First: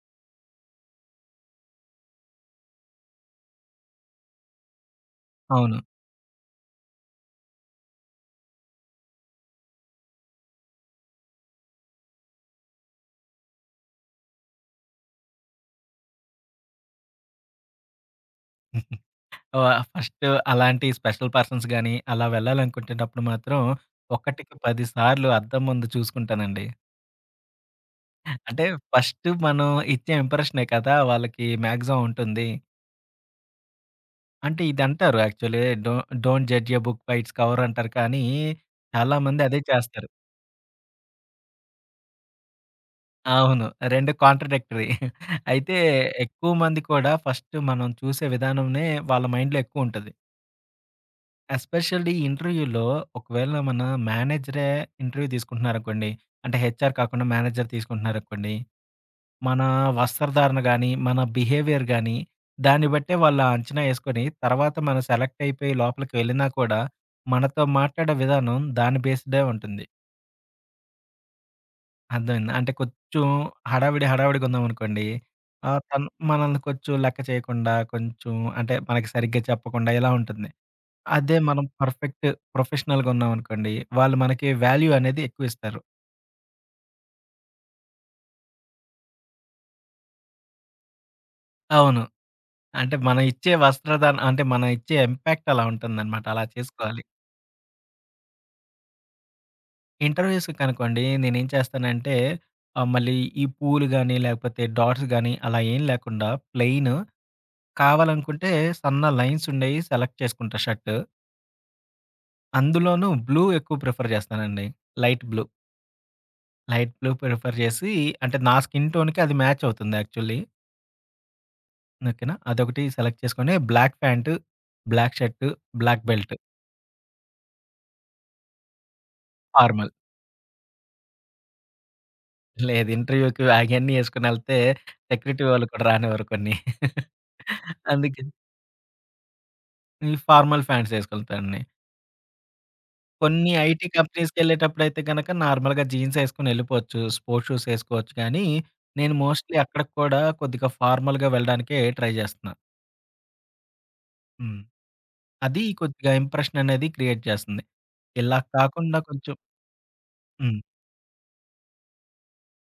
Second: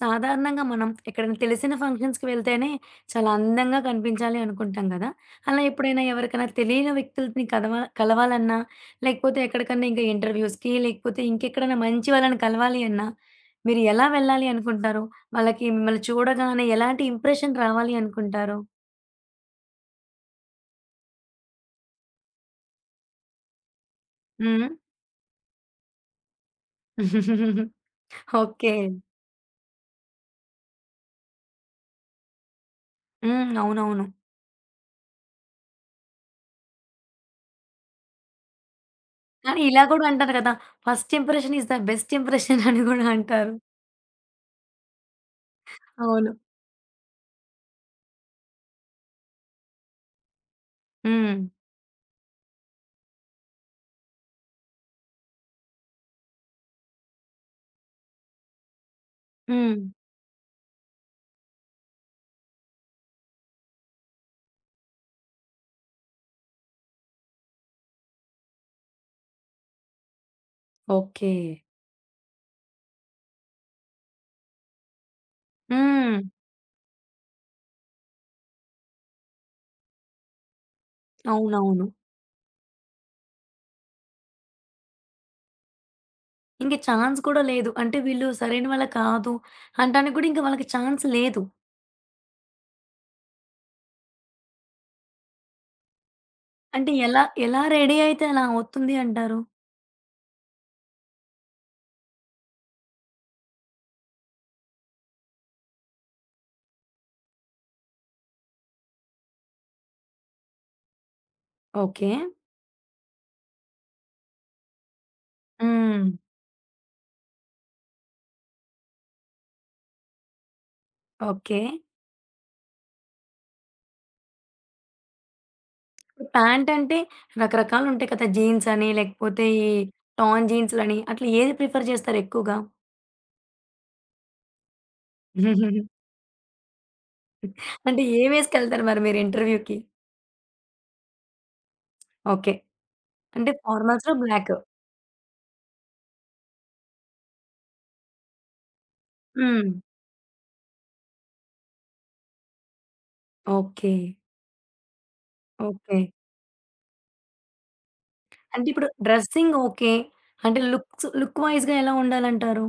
సాధారణంగా మనం ఎక్కడైనా తెలిసిన ఫంక్షన్స్‌కి వెళ్తేనే, చాలా అందంగా కనిపించాలి అనుకుంటాం కదా! అలా అవును. ఎప్పుడైనా, ఎవరికైనా తెలియని వ్యక్తులని కలవ కలవాలన్నా లేకపోతే ఎక్కడికన్నా ఇంకా ఇంటర్‌వ్యుస్‌కి లేకపోతే ఇంకెక్కడైనా మంచి వాళ్ళని కలవాలి అన్నా, మీరు ఎలా వెళ్ళాలి అనుకుంటారూ? వాళ్ళకి మిమ్మల్ని చూడగానే ఎలాంటి ఇంప్రెషన్ రావాలి అనుకుంటారు? వ ఫస్టు అలాంటి స్పెషల్ పర్సన్స్ కానీ, అలా వెళ్లాలనుకునేటప్పుడు మాత్రం హ్మ్. ఒకటికి హ్మ్. పది సార్లు అద్దం ముందు చూసుకుంటానండి. ఆ! అంటే ఓకే. ఫస్టు మనం ఇచ్చే ఇంప్రెషనే కదా వాళ్ళకి మాక్సిమం ఉంటుంది. హ్మ్. అవునవును. అంటే ఇదంటారు actually do don't judge a book by its cover అంటారు కానీ చాలా మంది అదే కానీ, ఇలా కూడా చేస్తారు. అంటారు కదా! First impression is the best impression అని కూడా అంటారు. అవును రెండూ కాంట్రాడిక్టరీ. అయితే అవును. ఎక్కువ మంది కూడా ఫస్టు మనం చూసే విధానంనే వాళ్ళ మైండ్‌లో ఎక్కువుంటది. హ్మ్. ఎస్పెషల్లీ ఇంటర్‌వ్యులో ఒకవేళ మన మేనేజరే ఇంటర్‌వ్యూ తీసుకుంటున్నారనుకోండి, అంటే హెచ్ఆర్ కాకుండా మేనేజర్ తీసుకుంటున్నారనుకోండి, మన హ్మ్. వస్త్రధారణ కానీ, మన బిహేవియర్ కానీ, దాన్ని బట్టే వాళ్ళు అంచనా ఏసుకొని తర్వాత మనం సెలెక్ట్ అయిపోయి లోపలికి వెళ్ళినా కూడా మనతో మాట్లాడే విధానం దాని బేస్డే ఉంటుంది. ఓకే. అర్థమైందా? అంటే, కొంచెం హడావిడి, హడావిడిగా ఉన్నాం అనుకోండి, ఆహ్, తను హ్మ్. మనల్ని కొంచెం లెక్క చేయకుండా, కొంచెం అంటే మనకు సరిగ్గా చెప్పకుండా, ఇలా ఉంటుంది. అదే మనం అవునవును. పర్ఫెక్టు, ప్రొఫెషనల్‌గా ఉన్నామనుకోండి, వాళ్ళు మనకి వాల్యూ అనేది ఎక్కువిస్తారు. ఇంక చాన్స్ కూడా లేదు. అంటే "వీళ్ళు సరైన వాళ్ళు కాదు." అంటానికి కూడా వాళ్ళకి చాన్స్ లేదు. అవును. అంటే, మనం ఇచ్చే వస్త్ర దానం అంటే, మనం ఇచ్చే ఇంపాక్ట్ అలా ఉంటుందనమాట. అలా అంటే, చేసుకోవాలి. ఎలా ఎలా రెడీ అయితే, అలా అవుతుంది అంటారు? ఇంటర్వ్యూస్‌కనుకోండి నేనేం చేస్తానంటే, ఆహ్, మళ్ళీ ఈ పూలు గాని, లేకపోతే డాట్స్ గాని, అలా ఏం లేకుండా ప్లెయిను కావాలనుకుంటే సన్న లైన్సుండేయి సెలెక్ట్ చేసుకుంటా షర్టు. ఓకే. అందులోనూ బ్లూ ఎక్కువ ప్రిఫర్ చేస్తానండి. Light blue. హ్మ్. లైట్ బ్లూ ప్రిఫర్ జేసి అంటే, నా స్కిన్ టోన్‌కి అది మాచవుతుంది యాక్చువలీ. ఓకే. ఓకేనా. అదొకటి సెలెక్ట్ చేసుకొని, black pant, black shirt, black belt. ప్యాంటంటే? రకరకాలుంటాయి కదా! జీన్స్ అని, లేకపోతే ఈ ఫార్మల్. టాన్ జీన్స్‌లని, అట్లా ఏది ప్రిఫర్ జేస్తారు ఎక్కువగా? లేదు. ఇంటర్వ్యూ‌కి అగన్నీ ఏసుకొనెళ్తే, సెక్యూరిటీ వాళ్ళు కూడా రానివ్వరు కొన్ని. అంటే, అందుకే ఏమేసుకెళ్తారు మరి మీరు ఇంటర్వ్యూ‌కి? ఈ ఫార్మల్ ఫ్యాంట్సేసుకెళ్తాండి. ఓకే. అంటే, కొన్ని ఐటీ ఫార్మల్స్‌లో బ్లాకు. కంపెనీస్‌కెళ్ళేటప్పుడైతే గనక నార్మల్‌గా జీన్స్ ఏసుకొనెళ్ళిపోవచ్చు. స్పోర్ట్స్ షూస్ ఏసుకోవచ్చు కానీ, నేను మోస్ట్‌లీ హ్మ్. అక్కడికి కూడా కొద్దిగా ఫార్మల్‌గా వెళ్ళడానికే ట్రై జేస్తున్నా. ఓకే. హ్మ్. అది ఓకే. కొద్దిగా ఇంప్రెషన్ అనేది క్రియేట్ చేస్తంది. ఇలాగ అంటే ఇప్పుడు, కాకుండా కొంచెం డ్రెస్సింగ్ ఓకే. అంటే హ్మ్. లుక్స్ లుక్‌వైస్‌గా ఎలా ఉండాలంటారు?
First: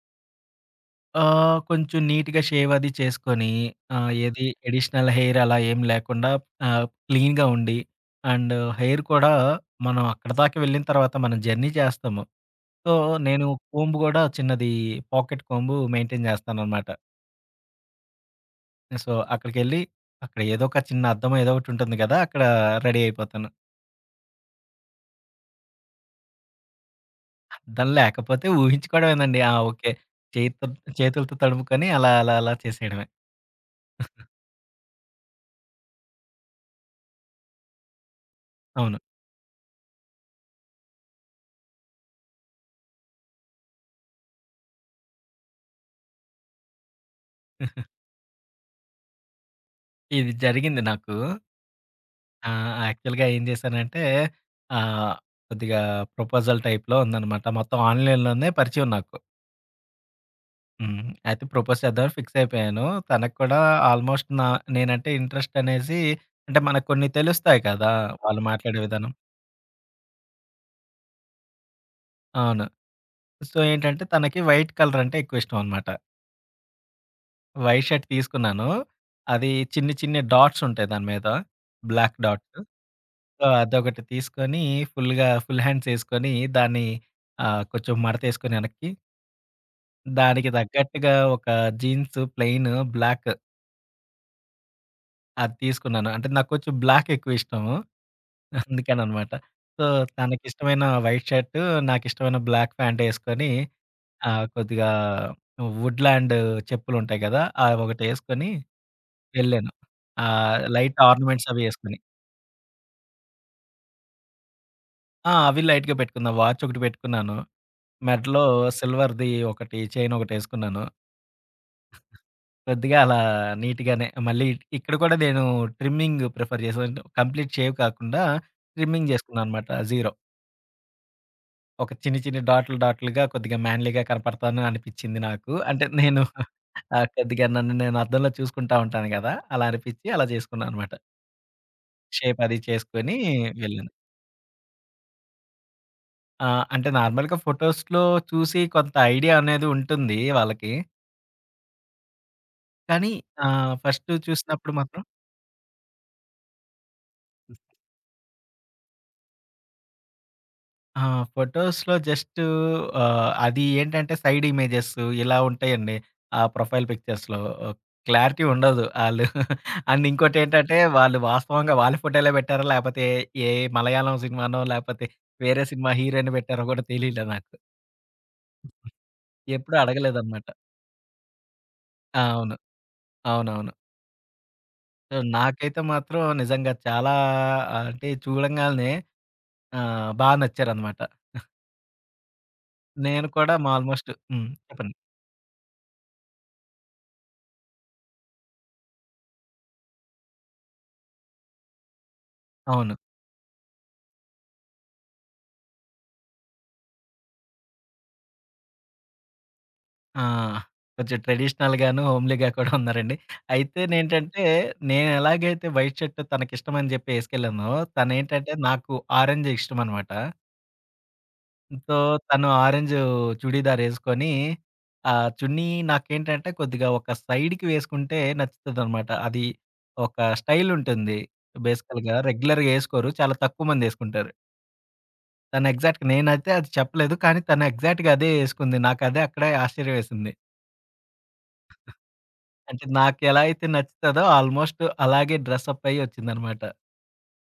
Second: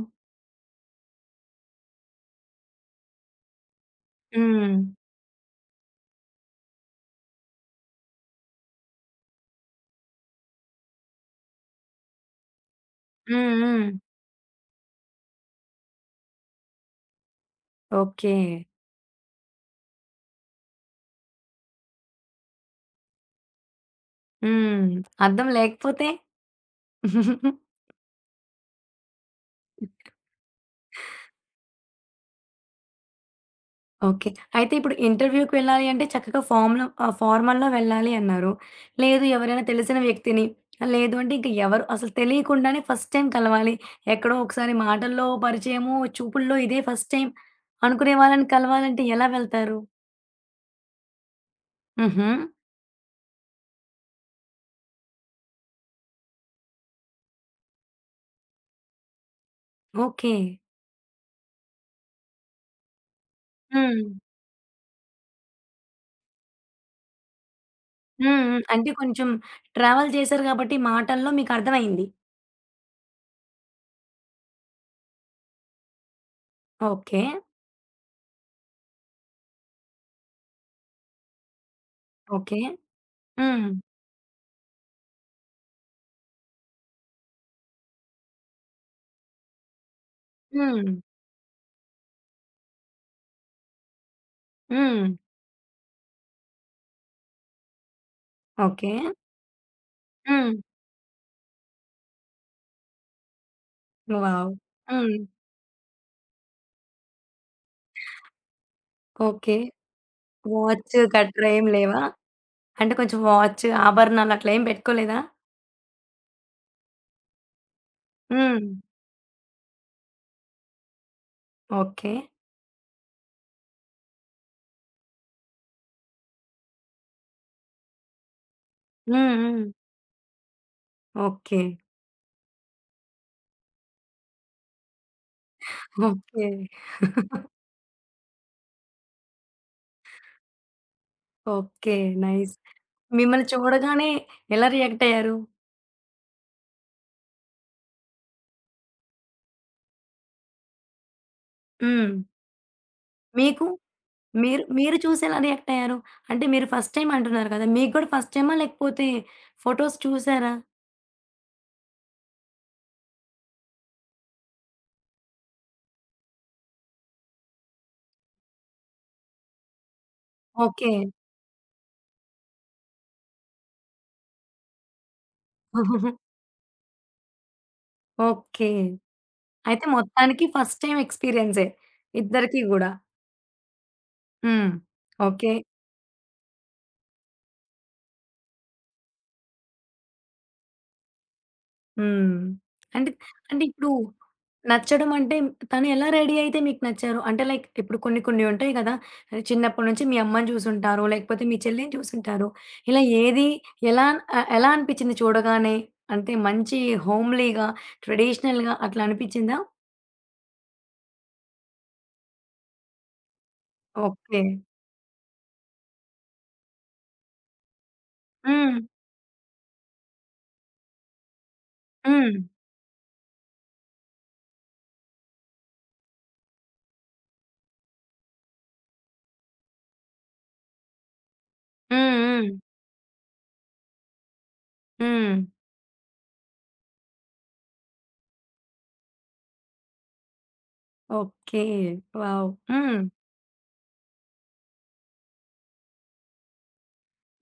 ఆహ్, కొంచెం నీట్‌గా షేవ్ అది చేసుకొని ఆ! ఏది హ్మ్. ఎడిషనల్ హెయిర్ అలా ఏమి లేకుండా ఆహ్, క్లీన్‌‌గా ఉండి అండ్ హెయిర్ కూడా, మనం అక్కడి దాకా వెళ్ళిన తర్వాత మనం జర్నీ చేస్తాము. సో నేను హ్మ్. హ్మ్. కొంబ్ గూడా చిన్నది పాకెట్ కొంబ్ మెయి‌న్‌టైన్ చేస్తాననమాట. ఓకే. సో అక్కడికెళ్లి, అక్కడ ఏదోక చిన్న అద్దం ఏదో ఒకటి ఉంటుంది కదా! అక్కడా రెడీ అయిపోతాను. హ్మ్, అద్దం లేకపోతే? అద్దం లేకపోతే ఊహించుకోవడమేనండి. ఆ! ఓకే. చేతుల్ చేతులతో తడుముకొని అలా అలా అలా చేసేయడమే. ఓకే. అయితే ఇప్పుడు ఇంటర్‌వ్యూకి వెళ్ళాలి అంటే చక్కగా ఫార్మ్‌లో ఆహ్, ఫార్మల్లో వెళ్ళాలి అన్నారు. అవును. లేదు, ఎవరైనా తెలిసిన వ్యక్తిని, లేదు అంటే ఇంకా ఎవరు అసలు తెలియకుండానే ఫస్ట్ టైమ్ కలవాలి, ఎక్కడో ఒకసారి మాటల్లో పరిచయము, చూపుల్లో ఇదే ఫస్ట్ టైమ్ అనుకునే వాళ్ళని కలవాలంటే ఎలా వెళ్తారు? ఇది జరిగింది నాకు. హుహు. ఆహ్, యాక్చువల్‌గా ఏం జేశానంటే, ఆహ్, కొద్దిగా ప్రపోజల్ టైప్‌లో ఉందన్నమాట. మొత్తం ఆన్‌లైన్‌లోనే పరిచయం నాకు. ఓకే. హ్మ్. అయితే ప్రపోజ్ చేద్దామని ఫిక్స్ అయిపోయాను. తనకి కూడా హ్మ్. ఆల్మోస్ట్ నా నేనంటే ఇంట్రెస్ట్ అనేసి, అంటే మనకు కొన్ని తెలుస్తాయి కదా! వాళ్ళు హ్మ్. హ్మ్. మాట్లాడే అంటే విధానం. కొంచెం ట్రావెల్ చేసారు కాబట్టి, మాటల్లో మీకర్థమైంది. అవును. సో, ఏంటంటే, తనకి వైట్ కలర్ అంటే ఎక్కువ ఇష్టమనమాట. ఓకే. వైట్ షర్ట్ తీసుకున్నాను. అది చిన్ని చిన్ని డాట్స్ ఉంటాయి దాని మీద, బ్లాక్ ఓకే. డాట్సు సో, హ్మ్. అదొకటి తీసుకొని, ఫుల్లుగా ఫుల్ హ్యాండ్స్ వేసుకొని దాన్ని ఆహ్, కొంచెం మడతేసుకొని వెనక్కి దానికి హ్మ్. తగ్గట్టుగా ఒక జీన్సు ప్లెయిను బ్లాకు హ్మ్. అది తీసుకున్నాను. అంటే నాకు కొంచెం బ్లాక్ ఎక్కువ ఇష్టము, ఓకే. అందుకననమాట. సో హ్మ్. తనకిష్టమైన వైట్ షర్టు, నాకిష్టమైన బ్లాక్ ప్యాంటు ఏసుకొని, ఆహ్, వావ్! కొద్దిగా వుడ్‌ల్యాండు చెప్పులుంటాయి కదా! అవొకటేసుకొని ఓకే. వెళ్ళాను. ఆహ్, లైట్ వాచు గట్ర ఆర్నమెంట్స్ అవి ఏమి వేసుకొని లేవా? అంటే కొంచెం వాచు ఆభరణాలట్లా ఏమి పెట్టుకోలేదా? ఆ! అవి లైట్‌గా పెట్టుకున్నాను, వాచ్ ఒకటి పెట్టుకున్నాను, మెడలో హ్మ్. సిల్వర్‌ది ఒకటి చైనొకటేసుకున్నాను. ఓకే. కొద్దిగా అలా నీటుగానే మళ్ళీ ఇట్ ఇక్కడ కూడా నేను ట్రిమ్మింగ్ ప్రిఫర్ చేసే వ అంటే, కంప్లీట్ షేవ్ కాకుండా, ట్రిమ్మింగ్ హ్మ్. హ్మ్. చేసుకున్నానన్నమాట జీరో. ఓకే. ఒక చిన్ని చిన్ని డాట్లు డాట్లుగా కొద్దిగా మ్యాన్‌లీ‌గా కనపడతాను అనిపిచ్చింది నాకు. అంటే నేను ఓకే. ఆహ్, కొద్దిగా నన్ను నేను అద్దంలో చూసుకుంటా ఉంటాను గదా! అలా అనిపిచ్చి అలా జేసుకున్నానన్నమాట. ఓకే. షేప్ నైస్ అది చేసుకొని మిమ్మల్ని వెళ్ళాను. చూడగానే ఎలా రియాక్టయ్యారు? ఆ! అంటే నార్మల్‌గా ఫోటోస్‌లో చూసి కొంత ఐడియా అనేది ఉంటుంది వాళ్ళకి. హ్మ్. కానీ మీకు ఆహ్, ఫస్ట్ మీరు చూసినప్పుడు మీరు మాత్రం చూసి ఎలా రియాక్టయ్యారు? అంటే మీరు ఫస్ట్ టైమ్ అంటున్నారు హ్మ్. గదా! మీకు గూడా ఫస్ట్ టైమా లేకపోతే ఫోటోస్ చూసారా? ఆ! ఫోటోస్‌లో జస్టూ ఆహ్, అది ఏంటంటే సైడ్ ఇమేజెస్ ఇలా ఉంటాయండి. ఆ ప్రొఫైల్ పిక్చర్స్‌లో క్లారిటీ ఉండదు ఆళ్ళు అండ్ ఇంకోటేంటంటే ఓకే. వాళ్ళు వాస్తవంగా వాళ్ళ ఫోటోలే పెట్టారో లేపోతే ఏ మలయాళం సినిమానో, లేపోతే వేరే సినిమా హీరోయిన్‌ని బెట్టారో గూడా తెలియలా నాకు. ఓకే. హుహు. ఎప్పుడు అయితే మొత్తానికి అడగలేదన్నమాట. First time ఎక్స్‌పీరియన్సే. ఆ! అవును. ఇద్దరికి గూడా. అవునవును. హ్మ్. So okay. నాకైతే మాత్రం నిజంగా చాలా అంటే చూడంగాల్నే ఆహ్, బాగా నచ్చారన్నమాట. ఆ హ్మ్. అంటే నేను కూడా అంటే ఇప్పుడు ఆల్మోస్ట్ హ్మ్. చెప్పండి. నచ్చడం అంటే తను ఎలా రెడీ అయితే మీకు నచ్చారు? అంటే లైక్ ఇప్పుడు కొన్ని కొన్నుంటాయి గదా! చిన్నప్పటి నుంచి మీ అమ్మని చూసింటారు, లేకపోతే మీ చెల్లిని చూసుంటారు, అవును. ఇలా ఏది ఎలా ఆహ్, ఎలా అనిపిచ్చింది చూడగానే? అంటే మంచి హోమ్లీగా, ట్రెడిషనల్‌గా అట్లా అనిపిచ్చిందా? ఆ! కొంచెం ట్రెడిషనల్‌గాను హోమ్లీగా కూడా ఉన్నారండి. ఓకే. అయితేనేంటంటే నేనెలాగైతే వైట్ షర్టు తనకిష్టం అని చెప్పి ఏసుకెళ్ళానో. తనేంటంటే హ్మ్. నాకు ఆరంజు ఇష్టమనమాట సో హ్మ్. తను ఆరెంజు చుడిదారేసుకొని, ఆ చున్నీ నాకేంటంటే కొద్దిగా ఒక సైడికి వేసుకుంటే నచ్చుతదన్నమాట. అది ఒక స్టైలుంటుంది. బేసికల్‌గా, హ్మ్. హ్మ్. రెగ్యులర్‌గా ఏసుకోరు. చాలా తక్కువ మందేసుకుంటారు. హ్మ్. తను ఎగ్జాక్ట్‌‌గ నేనయితే అది చెప్పలేదు. కానీ తను ఎగ్జాక్ట్‌గా అదే ఏసుకుంది. నాకదే అక్కడే ఆశ్చర్యం వేసింది. ఓకే. వావ్! అంటే హ్మ్. నాకెలా అయితే నచ్చుతదో ఆల్మోస్ట్ అలాగే డ్రెస్ అప్ అయ్యి వచ్చిందన్నమాట.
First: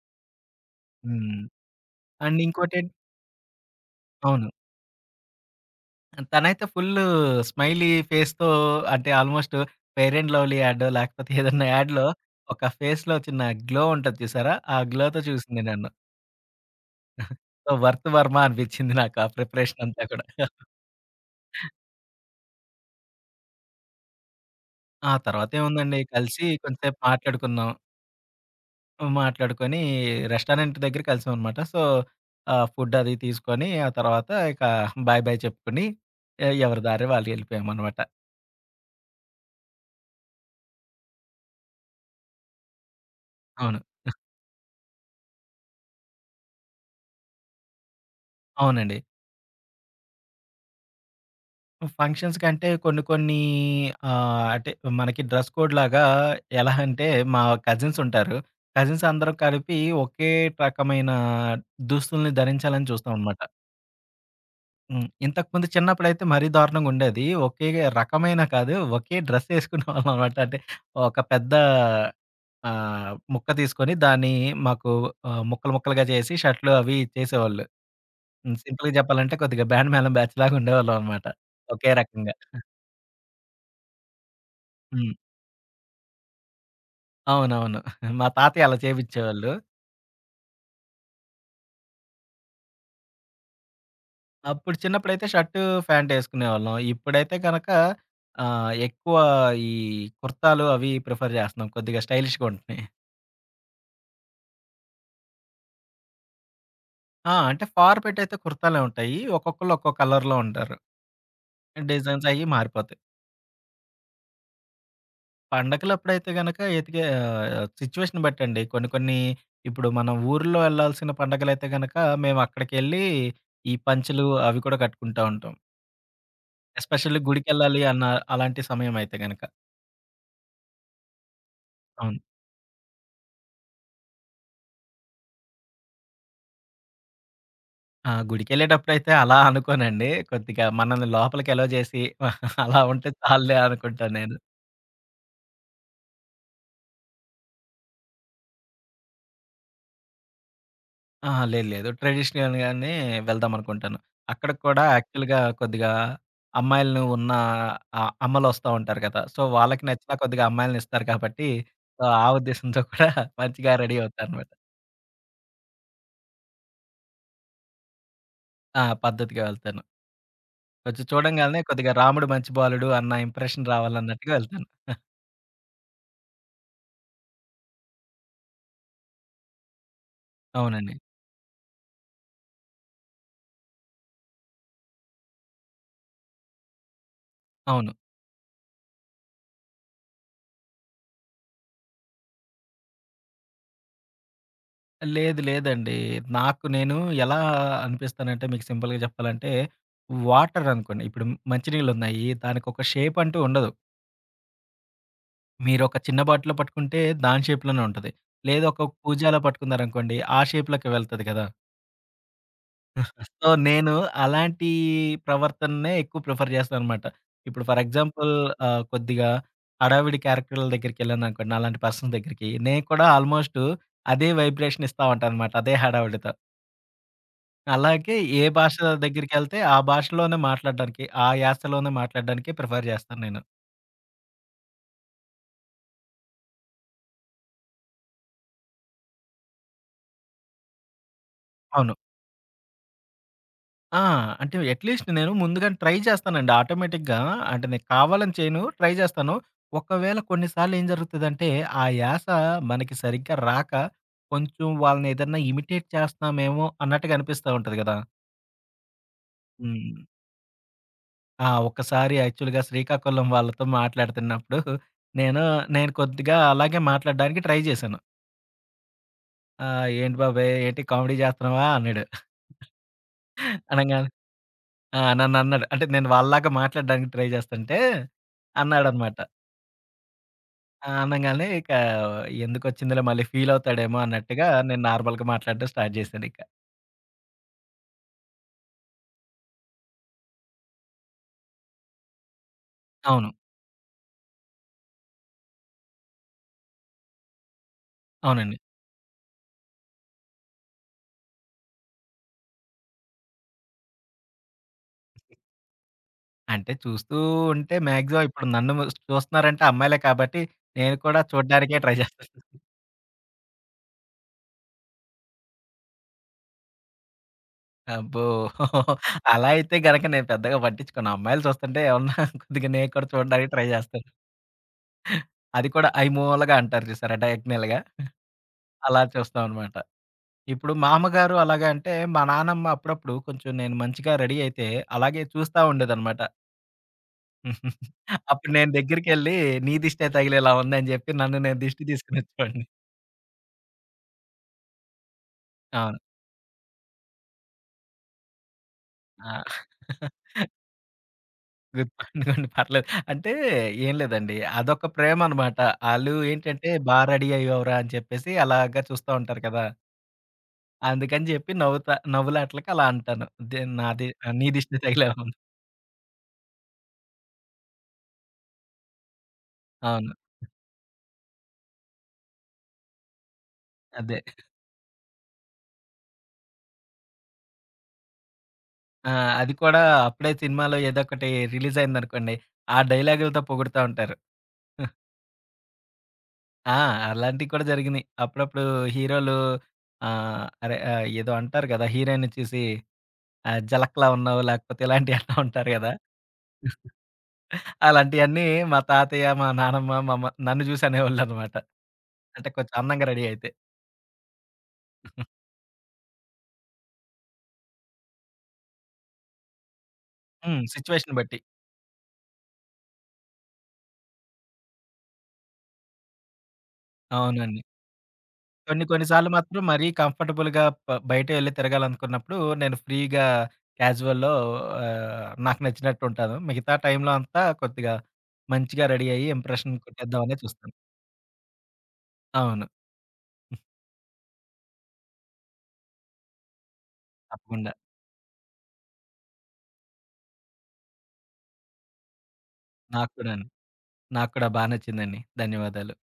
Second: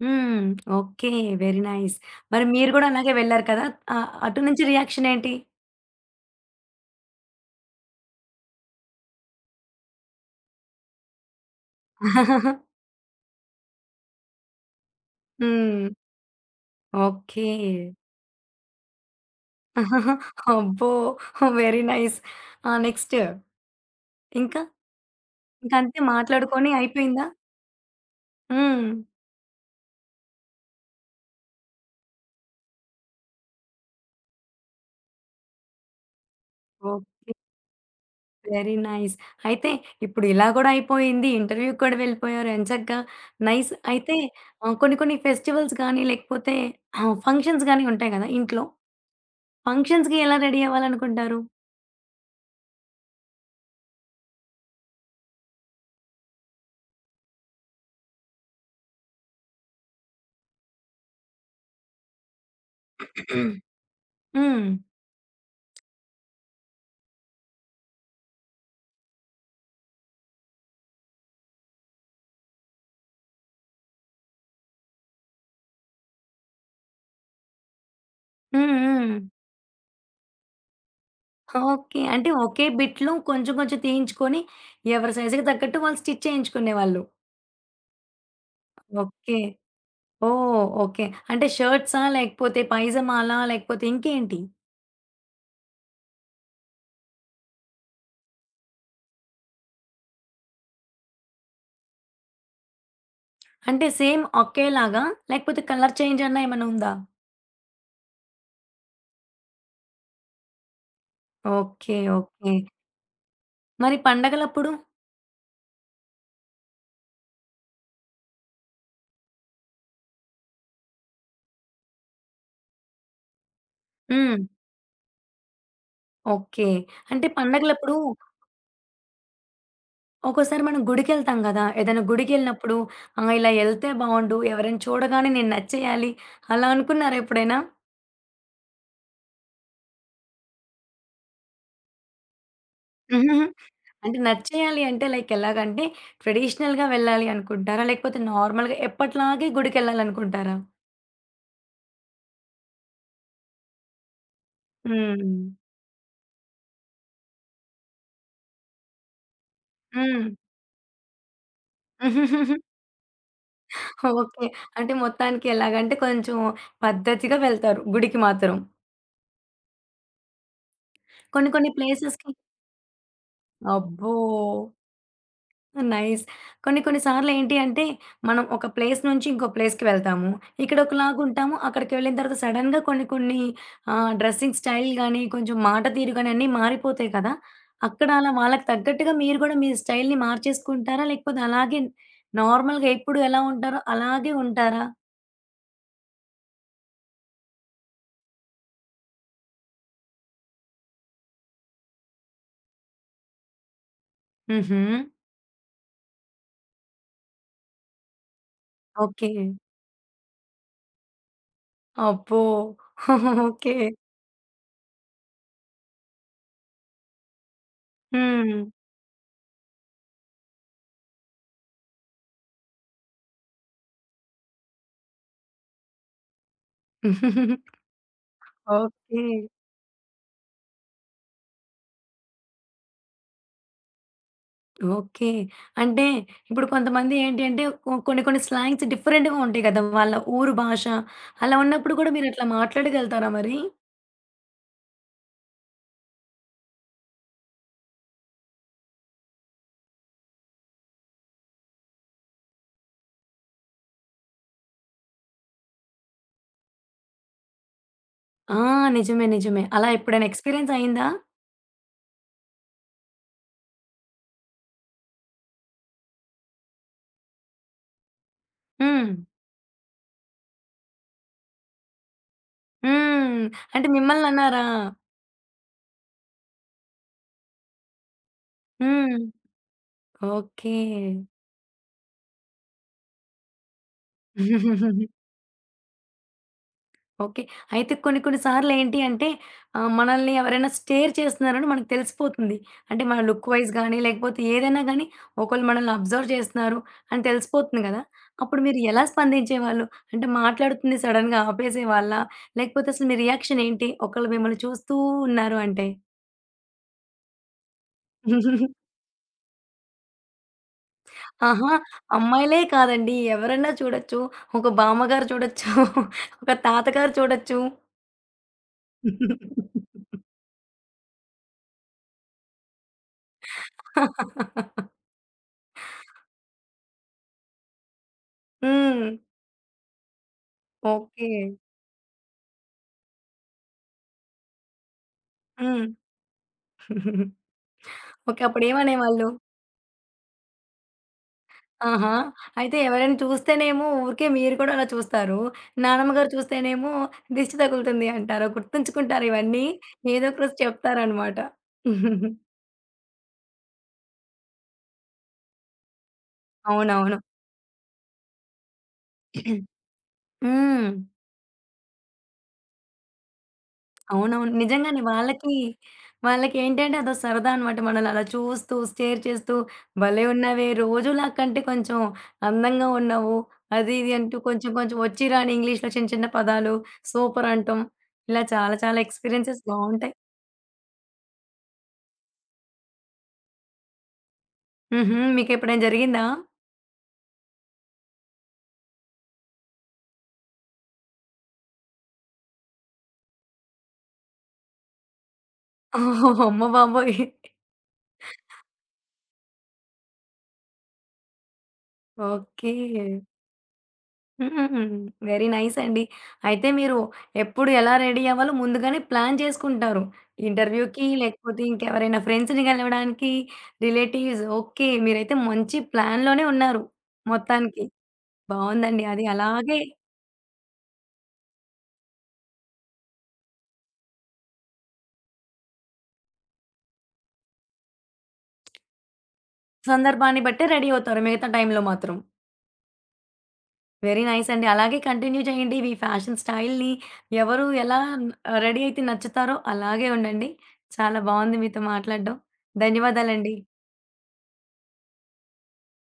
హ్మ్. ఓకే. హ్మ్. వెరీ నైస్ అండ్ మరి మీరు ఇంకోటేం కూడా అలాగే వెళ్లారు కదా! ఆహ్, అటు అవును. నుంచి రియాక్షన్ ఏంటి? తనైతే ఫుల్లు స్మైలీ ఫేస్‌తో అంటే, ఆల్మోస్టు ఫెయిర్ అండ్ లవ్లీ యాడో లేకపోతే ఏదన్నా యాడ్‌లో ఒక ఫేస్‌లో చిన్న గ్లో ఉంటది చూసారా! ఆ గ్లోతో చూసింది హ్మ్. నన్ను. ఓకే. సో, వర్త్ వర్మ అనిపిచ్చింది నాకు ఆ ప్రిపరేషనంతా కూడా. అబ్బో! Very nice. ఆ! నెక్స్టు ఇంకా? ఆ ఇంకంతే తర్వాతేముందండి కలిసి మాట్లాడుకొని కొంసేపు అయిపోయిందా? మాట్లాడుకున్నాం. హ్మ్. హ్మ్. మాట్లాడుకొని రెస్టారెంట్ దగ్గర కలిసామన్నమాట. సో, ఆహ్, ఫుడ్డది తీసుకొని ఆ తర్వాత, ఇక బై, బై చెప్పుకొని, ఏ ఎవరి దారి వాళ్ళు ఓకే. యెళ్ళిపోయామన్నమాట. Very nice. అయితే ఇప్పుడిలా గూడా అయిపోయింది. ఇంటర్వ్యూకి కూడా వెళ్ళిపోయారు ఎంచగ్గా. నైస్. అవును. ఆ! అయితే ఆహ్, కొన్ని, కొన్ని ఫెస్టివల్స్ గాని, లేకపోతే ఆహ్, ఫంక్షన్స్ గాని ఉంటాయి గదా ఇంట్లో, అవునండి. ఫంక్షన్స్‌‌కి ఎలా రెడీ అవ్వాలనుకుంటారు? ఫంక్షన్స్‌కంటే కొన్ని, కొన్ని ఆహ్, అంటే మనకి డ్రెస్ కోడ్‌లాగా ఎలా అంటే, మా కజిన్సుంటారు. కజిన్సందరూ కలిపి, ఒకే రకమైన దుస్తుల్ని ధరించాలని చూస్తామన్నమాట. హ్మ్. హ్మ్. ఇంతకుముందు చిన్నప్పుడైతే మరీ దారుణంగుండేది. ఒకే రకమైన కాదు, ఒకే డ్రెస్సేసుకునే వాళ్ళం అనమాట. అంటే ఒక పెద్ద ఆహ్, ముక్క తీసుకొని దాన్ని మాకు ఆహ్, ముక్కలు ముక్కలుగా చేసి షర్ట్‌లు అవి చేసేవాళ్ళు. హ్మ్. హ్మ్. సింపుల్‌గా హ్మ్. చెప్పాలంటే కొద్దిగా బ్యాండ్ మ్యాళం బ్యాచ్‌లాగా ఉండేవాళ్ళమన్నమాట ఒకే ఓకే. అంటే రకంగా. ఒకే బిట్‌‌లో కొంచెం, కొంచెం తీయించుకొని హ్మ్. ఎవరి సై‌జ్‌‌కి తగ్గట్టు వాళ్ళు స్టిచ్ చేయించుకునేవాళ్ళు. అవునవును. మా తాతయ్య అలా ఓకే. చేపిచ్చేవాళ్ళు. ఓహ్! ఓకే. అంటే షర్ట్సా లేకపోతే పైజామాలా? లేకపోతే ఇంకేంటి? అప్పుడు చిన్నప్పుడైతే, షర్ట్, ఫ్యాంటేసుకునేవాళ్ళం. ఇప్పుడైతే కనక ఆహ్, ఎక్కువ ఈ కుర్తాలు అవి ప్రిఫర్ జేస్తున్నాం కొద్దిగా స్టైలిష్‌గా ఉంటున్నాయి. అంటే సేమ్ ఒకేలాగా? లేకపోతే, కలర్ చేంజన్న అన్న ఏమన్నుందా? ఆ! అంటే ఫార్ పెట్ అయితే కుర్తాలే ఉంటాయి. ఒక్కొక్కళ్ళు ఒక్కొ కలర్‌లో ఉంటారు. ఓకే. డిజైన్స్ అయి ఓకే. మారిపోతాయి. మరి పండగలప్పుడు? పండగలప్పుడైతే గనక ఎతికే ఆహ్, సిట్యుయేషన్ బట్టండి. కొన్ని, కొన్ని ఇప్పుడు మనం ఊర్లో ఎళ్ళాల్సిన పండగలైతే గనుక మేమక్కడికెళ్ళి, ఈ పంచలు హ్మ్. అవి కూడా కట్టుకుంటా ఉంటాం. ఓకే. ఎస్పెషల్లీ అంటే గుడికెళ్ళాలి పండగలప్పుడు అన్న అలాంటి సమయం అయితే గనక. ఒకోసారి మనం గుడికెళ్తాం గదా! ఏదైనా అవును. గుడికెళ్ళినప్పుడు ఆహ్, ఇలా ఎళ్తే బావుండు, ఎవరైనా చూడగానే నేను నచ్చేయాలి, అలా అనుకున్నారా ఎప్పుడైనా? ఆ! గుడికెళ్ళేటప్పుడైతే అలా అనుకోనండి. కొద్దిగా మనల్ని లోపలికెలౌ చేసి, అలా ఉంటే చాల్లే అనుకుంటాను అంటే నేను. నచ్చేయాలి అంటే, లైక్ ఎలాగంటే, ట్రెడిషనల్‌గా వెళ్ళాలి అనుకుంటారా? లేకపోతే, నార్మల్‌గా ఎప్పటిలాగే గుడికెళ్ళాలనుకుంటారా? అహా! లేదు. లేదు. ట్రెడిషనల్‌గానే వెళ్దాం అనుకుంటాను. అక్కడికి కూడా యాక్చువల్‌గా హ్మ్. కొద్దిగా అమ్మాయిల్ని ఉన్న అ అమ్మలొస్తా ఉంటారు గదా! సో, వాళ్ళకి నచ్చిన హ్మ్. కొద్దిగా అమ్మాయిల్నిస్తారు కాబట్టి, ఆ ఉద్దేశంతో కూడా మంచిగా రెడీ ఓకే. అవుతానన్నమాట. అంటే మొత్తానికి ఎలాగంటే కొంచెం పద్ధతిగా వెళ్తారు, గుడికి మాత్రం. ఆ! పద్ధతిగా వెళ్తాను. కొంచెం కొన్ని, చూడంగాల్నే కొన్ని కొద్దిగా రాముడు ప్లేసెస్‌కి మంచి బాలుడు అన్న ఇంప్రెషన్ అబ్బో! రావాలన్నట్టుగా వెళ్తాను. నైస్. కొన్ని, కొన్ని సార్లు ఏంటి అంటే, మనం ఒక ప్లేస్ నుంచి ఇంకో ప్లేస్‌కి వెళ్తాము. అవునండి. ఇక్కడొకలాగుంటాము. అక్కడికి వెళ్ళిన తర్వాత సడెన్‌గా కొన్ని, కొన్ని ఆహ్, డ్రెసింగ్ స్టైల్ గానీ, కొంచెం మాట తీరు గానీ, అన్నీ మారిపోతాయి కదా! అవును. అక్కడ అలా వాళ్ళకి తగ్గట్టుగా మీరు కూడా మీ స్టైల్‌ని మార్చేసుకుంటారా? లేకపోతే, అలాగే నార్మల్‌గా ఎప్పుడు ఎలా ఉంటారో, అలాగే ఉంటారా? లేదు. లేదండి. నాకు నేను ఎలా అనిపిస్తానంటే మీకు సింపుల్‌గా చెప్పాలంటే, వాటర్ అనుకోండి. ఇప్పుడు మంచి నీళ్లున్నాయి, దానికొక షేపంటూ ఉండదు. హుహు. మీరు ఒక చిన్న బాటిలు పట్టుకుంటే దాని షేప్‌లోనే ఉంటది. లేదూ ఒక కూజాలో ఓకే. పట్టుకున్నారనుకోండి ఆ షేప్‌లోకి వెళ్తది గదా! అబ్బో! So, okay. నేను అలాంటి ప్రవర్తననే ఎక్కువ ప్రిఫర్ జేస్తానన్నమాట. ఇప్పుడు ఫర్ ఎగ్జాంపుల్ హ్మ్. ఆహ్, కొద్దిగా హడావుడి క్యారెక్టర్‌ల దగ్గరికెళ్ళాననుకోండి, నాలాంటి పర్సన్ దగ్గరికి నేను కూడా ఆల్మోస్టు అదే వైబ్రేషన్ ఇస్తా ఉంటానన్నమాట అదే హడావుడితో. అలాగే ఏ భాష ఓకే. దగ్గరికెళ్తే ఆ భాషలోనే మాట్లాడడానికి, ఆ యాసలోనే మాట్లాడడానికే ప్రిఫర్ జేస్తాను నేను. ఓకే. అంటే, ఇప్పుడు కొంతమంది ఏంటి అంటే ఒ కొన్ని కొన్ని స్లాంగ్సు డిఫరెంట్‌గా ఉంటాయి కదా! వాళ్ళ ఊరు భాష అలా అవును. ఉన్నప్పుడు కూడా మీరట్లా మాట్లాడగలతారా మరి? ఆ! అంటే అట్లీస్ట్ నేను ముందుగానే ట్రై చేస్తానండి ఆటోమేటిక్‌గా. అంటే నేను కావాలని చేయను. ట్రై చేస్తాను. ఒకవేళ కొన్ని సార్లు ఏం జరుగుతదంటే ఆ యాస మనకి సరిగ్గా రాక కొంచెం వాళ్ళని ఏదైనా ఇమిటేట్ చేస్తున్నామేమో అన్నట్టుగా అనిపిస్తా ఉంటది గదా! ఆ! నిజమే, నిజమే. అలా హ్మ్. ఎప్పుడైనా ఎక్స్‌పీరియన్స్ అయిందా? ఆ! ఒక్కసారి యాక్చువల్‌గా శ్రీకాకుళం వాళ్ళతో మాట్లాడుతున్నప్పుడు, నేను నేను కొద్దిగా అలాగే మాట్లాడడానికి ట్రై చేశాను. హ్మ్. ఆ! "ఏంటి బాబాయ్ ఏంటి కామెడీ జేస్తన్నావా" అన్నాడు. హ్మ్. అంటే అనంగాల్నే మిమ్మల్నన్నారా? ఆ! నన్నన్నాడు అంటే నేను వాళ్ళలాగా మాట్లాడ్డానికి ట్రై జేస్తంటే అన్నాడన్నమాట. హ్మ్. ఓకే. ఆ! అనంగాలనే ఇక ఎందుకొచ్చిందిలే మళ్ళీ ఫీలవుతాడేమో అన్నట్టుగా నేను నార్మల్‌గా మాట్లాడ్డం స్టార్ట్ జేశానింక. ఓకే. అయితే కొన్ని కొన్ని సార్లు ఏంటి అంటే ఆ మనల్ని ఎవరైనా స్టేర్ చేస్తున్నారని మనకి తెలిసిపోతుంది. అంటే మన అవును. లుక్ వైజ్ గాని లేకపోతే ఏదైనా గాని, ఒకళ్ళు మనల్ని అబ్‌జర్వ్ చేస్తున్నారు అని తెలిసిపోతుంది గదా! అవునండి. అప్పుడు మీరెలా స్పందించేవాళ్ళు? అంటే మాట్లాడుతుంది సడెన్‌గా ఆపేసేవాళ్ళా? లేకపోతే అసలు మీ రియాక్షన్ ఏంటి? ఒకళ్ళు మిమ్మల్ని చూస్తూ ఉన్నారు అంటే? అంటే, చూస్తూ ఉంటే మాక్సిమం ఇప్పుడు నన్ను చూస్తున్నారంటే అమ్మాయిలే కాబట్టి నేను కూడా ఆహా! చూడ్డానికే ట్రై జేస్తాను. అమ్మాయిలే కాదండి ఎవరన్నా చూడచ్చు ఒక బామ్మగారు చూడచ్చు, ఒక తాతగారు చూడచ్చు. అబ్బో! అలా అయితే గనక నేను పెద్దగా పట్టిచ్చుకోను. అమ్మాయిలు చూస్తుంటే ఏవన్నా కొద్దిగా నేకూడా చూడ్డానికి ట్రై జేస్తాను. అది కూడా ఐమూలగా అంటారు జూసారా డయాగ్నల్‌గా, అలా హ్మ్. చూస్తామన్నమాట. ఇప్పుడు మామ్మగారు ఓకే. అలాగా అంటే మా నానమ్మ అప్పుడప్పుడు కొంచెం నెను మంచిగా రడీ అయితే అలాగే చూస్తా హ్మ్. ఉండేదన్నమాట. ఓకే. అప్పుడు నేను అప్పుడేమనేవాళ్ళు? దెగ్గరికెళ్లి నీ దిష్టే తగిలేలా ఉందని జెప్పి నన్ను నేను దిష్టి ఆహా! తీసుకొనొచ్చేవాడిని. అయితే ఎవరైనా చూస్తేనేమో ఊరికే మీరు కుడా అలా చూస్తారు. అవును. నానమ్మ గారు చూస్తేనేమో దిష్టి తగులుతుంది అంటారా గుర్తుంచుకుంటారు ఆ! ఇవన్నీ, ఏదోక రోజు చెప్తారన్నమాట. గుర్తుండనివ్వండి పర్లేదు అంటే ఏం లేదండి అదొక ప్రేమ అన్నమాట. ఆళ్ళు ఏంటంటే బా అవునవును. రడీ అయ్యావు‌రా అని చెప్పేసి అలాగ చూస్తా ఉంటారు కదా! హ్మ్. అందుకని జెప్పి నవ్వుత నవ్వులాటలకి అలా అంటాను. దె నాది ఆ నీ అవునవును. దిష్టే నిజంగానే తగిలేల ఉంది. వాళ్ళకి వాళ్ళకేంటంటే అదో సరదా అన్నమాట. మనల్ని అలా చూస్తూ స్టేర్ చేస్తూ అవును. భలే ఉన్నవే రోజులా కంటే కొంచెం అందంగా ఉన్నావు. అది ఇది అదే. అంటూ కొంచెం కొంచెం ఒచ్చి రాని ఇంగ్లీష్‌లో చిన్న చిన్న పదాలు సూపర్ అంటం. ఇలా చాలా చాలా ఆ! అది ఎక్స్‌పీరియన్సెస్ కూడా బావుంటాయి. అప్పుడే సినిమాలో ఏదోకటి రిలీజ్ అయిందనుకోండి ఆ డైలాగులుతో పొగుడుతా ఉంటారు. హుహు. మీకెప్పుడైనా జరిగిందా? ఆ! అలాంటియి కూడా జరిగినియి. అప్పుడప్పుడు హీరోలు ఆహ్, అదే ఆ ఏదో అంటారు గదా! హీరోయిన్‌ని చూసి ఆ జలక్‌లా ఉన్నావు లేకపోతే ఇలాంటియి అంటావుంటారు గదా. ఓహ్! అమ్మబాబోయ్! అలాంటియన్నీ మా తాతయ్య, మా నానమ్మ, మా అమ్మ, నన్ను జూసి అనేవాళ్ళన్నమాట. అంటే కొంచెం అందంగా ఓకే. రడీ అయితే. హుహుహు. వెరీ నైస్ అండి. అయితే మీరు ఎప్పుడు ఎలా రెడీ అవ్వాలో ముందుగానే ప్లాన్ జేసుకుంటారు. హ్మ్. ఇంటర్‌వ్యూ‌కి సిచ్యుయేషన్‌ని బట్టి. లేకపోతే ఇంకెవరైనా ఫ్రెండ్స్‌ని గలవడానికి, రిలేటివ్స్ ఓకే మీరైతే మంచి ప్లాన్‌లోనే ఉన్నారు అవునండి. మొత్తానికి. కొన్ని బావుందండి కొన్ని అది సార్లు మాత్రం అలాగే మరీ కంఫర్టబుల్‌గా బ బయట వెళ్లి తిరగాలనుకున్నప్పుడు, నేను ఫ్రీ‌గా క్యాజువల్‌లో ఆహ్, నాకు నచ్చినట్టు ఉంటాను. మిగతా టైమ్‌లో అంతా కొద్దిగా మంచిగా రెడీ అయ్యి ఇంప్రెషన్ కొట్టేద్దాం అనే సందర్భాన్ని బట్టే చూస్తాను. రడీ అవుతారు మిగతా టైమ్‌లో మాత్రం. అవును. హ్మ్. వెరీ నైస్ అండి. అలాగే కంటిన్యూ జేయండి ఇవి ఫ్యాషన్ స్టైల్‌ని ఎవరు తప్పకుండా. ఎలా రడీ అయితే నచ్చుతారో అలాగే ఉండండి. చాలా బావుంది మీతో మాట్లాడ్డం నాకు కూడాను, ధన్యవాదాలండి. నాకు కూడా బా నచ్చిందండి ధన్యవాదాలు.